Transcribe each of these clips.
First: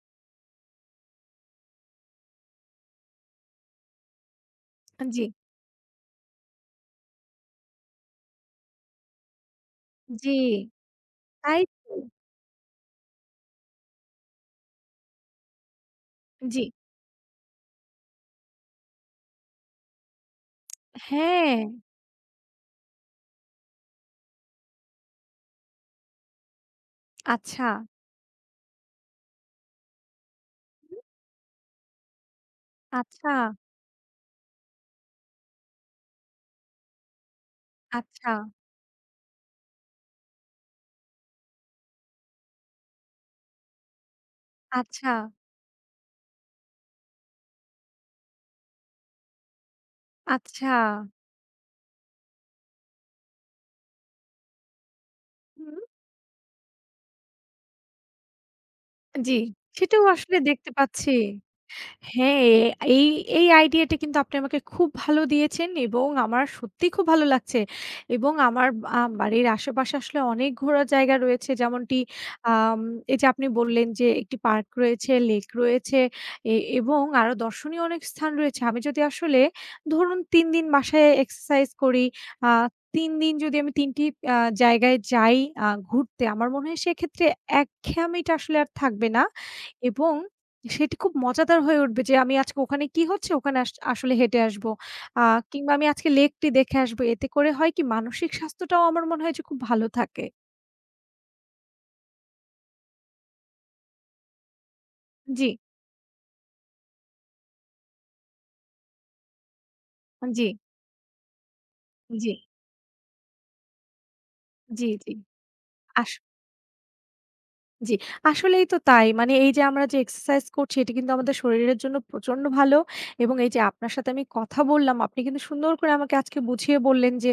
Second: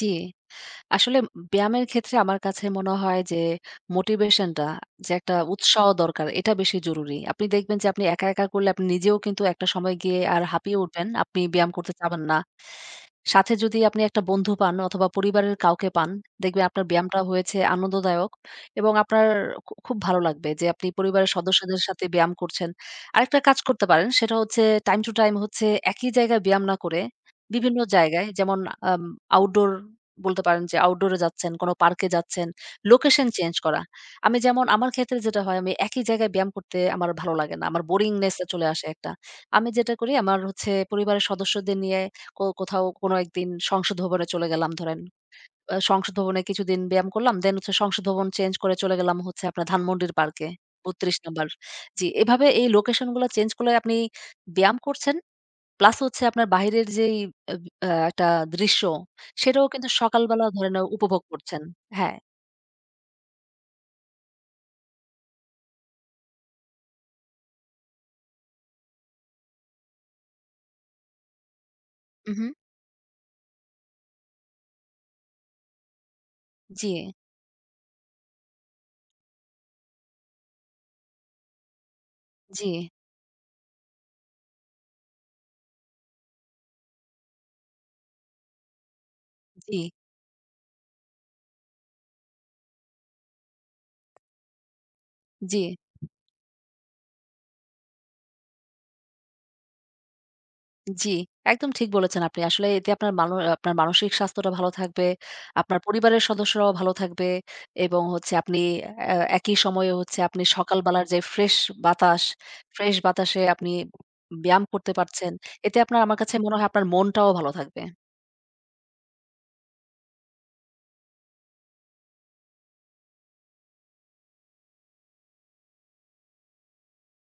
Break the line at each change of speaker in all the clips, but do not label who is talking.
জি। আসলে উম ব্যায়ামের ক্ষেত্রে আমার কাছে মনে হয় যে, "মোটিভেশনটা
আ
যে
জি।
একটা উৎসাহ দরকার, এটা বেশি জরুরি।" আপনি দেখবেন যে আপনি একা, একা করলে আপনি নিজেও কিন্তু একটা সময় গিয়ে
জি,
আর হাঁপিয়ে উঠবেন। আপনি
তাই
ব্যায়াম করতে
তো।
চাবেন না। সাথে যদি আপনি একটা বন্ধু পান অথবা, পরিবারের কাউকে পান, দেখবেন
জি।
আপনার ব্যায়ামটা হয়েছে আনন্দদায়ক এবং আপনার খু খুব ভালো লাগবে যে আপনি পরিবারের সদস্যদের
হ্যা।
সাথে ব্যায়াম করছেন। আরেকটা কাজ করতে পারেন সেটা হচ্ছে টাইম টু টাইম হচ্ছে একই জায়গায় ব্যায়াম না করে,
আচ্ছা।
বিভিন্ন জায়গায় যেমন: আম আউটডোর বলতে পারেন যে
হুম?
আউটডোরে যাচ্ছেন, কোন পার্কে যাচ্ছেন, লোকেশন চেঞ্জ
আচ্ছা।
করা। আমি যেমন আমার ক্ষেত্রে যেটা হয়, আমি একই জায়গায় ব্যায়াম করতে আমার ভালো লাগে না। আমার বোরিংনেস আ
আচ্ছা।
চলে আসে একটা। আমি যেটা করি, আমার হচ্ছে পরিবারের সদস্যদের নিয়ে কো কোথাও কোন একদিন সংসদ ভবনে চলে গেলাম ধরেন।
আচ্ছা।
বা সংসদ ভবনে কিছুদিন ব্যায়াম করলাম। দেন হচ্ছে সংসদ ভবন চেঞ্জ করে চলে গেলাম হচ্ছে আপনার ধানমন্ডির পার্কে।
আচ্ছা।
৩২ নম্বর। জি, এভাবে এই লোকেশনগুলা চেঞ্জ করলে আপনি ব্যায়াম করছেন।
হুম।
প্লাস হচ্ছে আপনার বাহিরের যেই আম আ একটা দৃশ্য,
জি,
সেটাও কিন্তু
সেটাও আসলে
সকালবেলা ধরে
দেখতে
নেও
পাচ্ছি।
উপভোগ করছেন। হ্যা।
হ্যা, এ এই এই আইডিয়াটা কিন্তু আপনি আমাকে খুব ভালো দিয়েছেন এবং আমার সত্যিই খুব ভালো লাগছে। এবং আমার আ বাড়ির আশেপাশে আসলে অনেক ঘোরার জায়গা রয়েছে। যেমনটি
উহু।
আম এইযে আপনি বললেন যে, "একটি পার্ক রয়েছে, লেক রয়েছে এ এবং
জি।
আরো দর্শনীয় অনেক স্থান রয়েছে।" আমি যদি আসলে ধরুন ৩ দিন বাসায় এক্সারসাইজ করি, আ
জি।
৩ দিন যদি আমি ৩ টি আ জায়গায় যাই আ ঘুরতে, আমার মনে হয় সেক্ষেত্রে একঘেয়েমিটা আসলে আর থাকবে না
জি।
এবং সেটি খুব মজাদার হয়ে উঠবে যে আমি আজকে ওখানে কি হচ্ছে ওখানে আস আসলে হেঁটে আসবো। আ
জি।
কিংবা আমি আজকে লেকটি দেখে আসব। এতে করে হয় কি? মানসিক স্বাস্থ্যটাও আমার মনে হয় যে খুব ভালো থাকে।
জি, একদম ঠিক বলেছেন আপনি। আসলে এতে আপনার মান অ আপনার মানসিক স্বাস্থ্যটা ভালো থাকবে।
জি।
আপনার পরিবারের সদস্যরাও ভালো থাকবে। এবং হচ্ছে আপনি এ একই সময়ে হচ্ছে
আ
আপনি
জি।
সকালবেলার যে ফ্রেশ বাতাস,
জি।
ফ্রেশ বাতাসে আপনি উব ব্যায়াম
জি,
করতে
জি,
পারছেন। এতে আপনার
আস
আমার কাছে মনে হয় আপনার মনটাও ভালো থাকবে।
জি। আসলেই তো তাই। মানে এইযে আমরা যে এক্সারসাইজ করছি, এটি কিন্তু আমাদের শরীরের জন্য প্রচন্ড ভালো। এবং এইযে আপনার সাথে আমি কথা বললাম, আপনি কিন্তু সুন্দর করে আমাকে আজকে বুঝিয়ে বললেন যে,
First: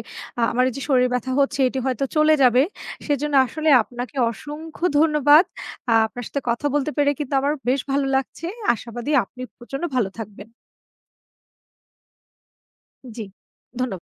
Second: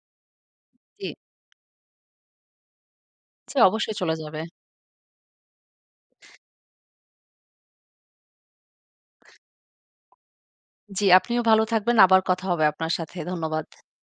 আমার এইযে শরীর
জি।
ব্যথা হচ্ছে এটি হয়তো চলে যাবে। সেজন্য
জি,
আসলে
অবশ্যই চলে
আপনাকে
যাবে।
অসংখ্য ধন্যবাদ। আ আপনার সাথে কথা বলতে পেরে কিন্তু আমার বেশ ভালো লাগছে। আশাবাদী আপনি প্রচন্ড ভালো থাকবেন।
জি, আপনিও ভালো থাকবেন। আবার কথা হবে আপনার সাথে।
জি,
ধন্যবাদ।
ধন্যবাদ।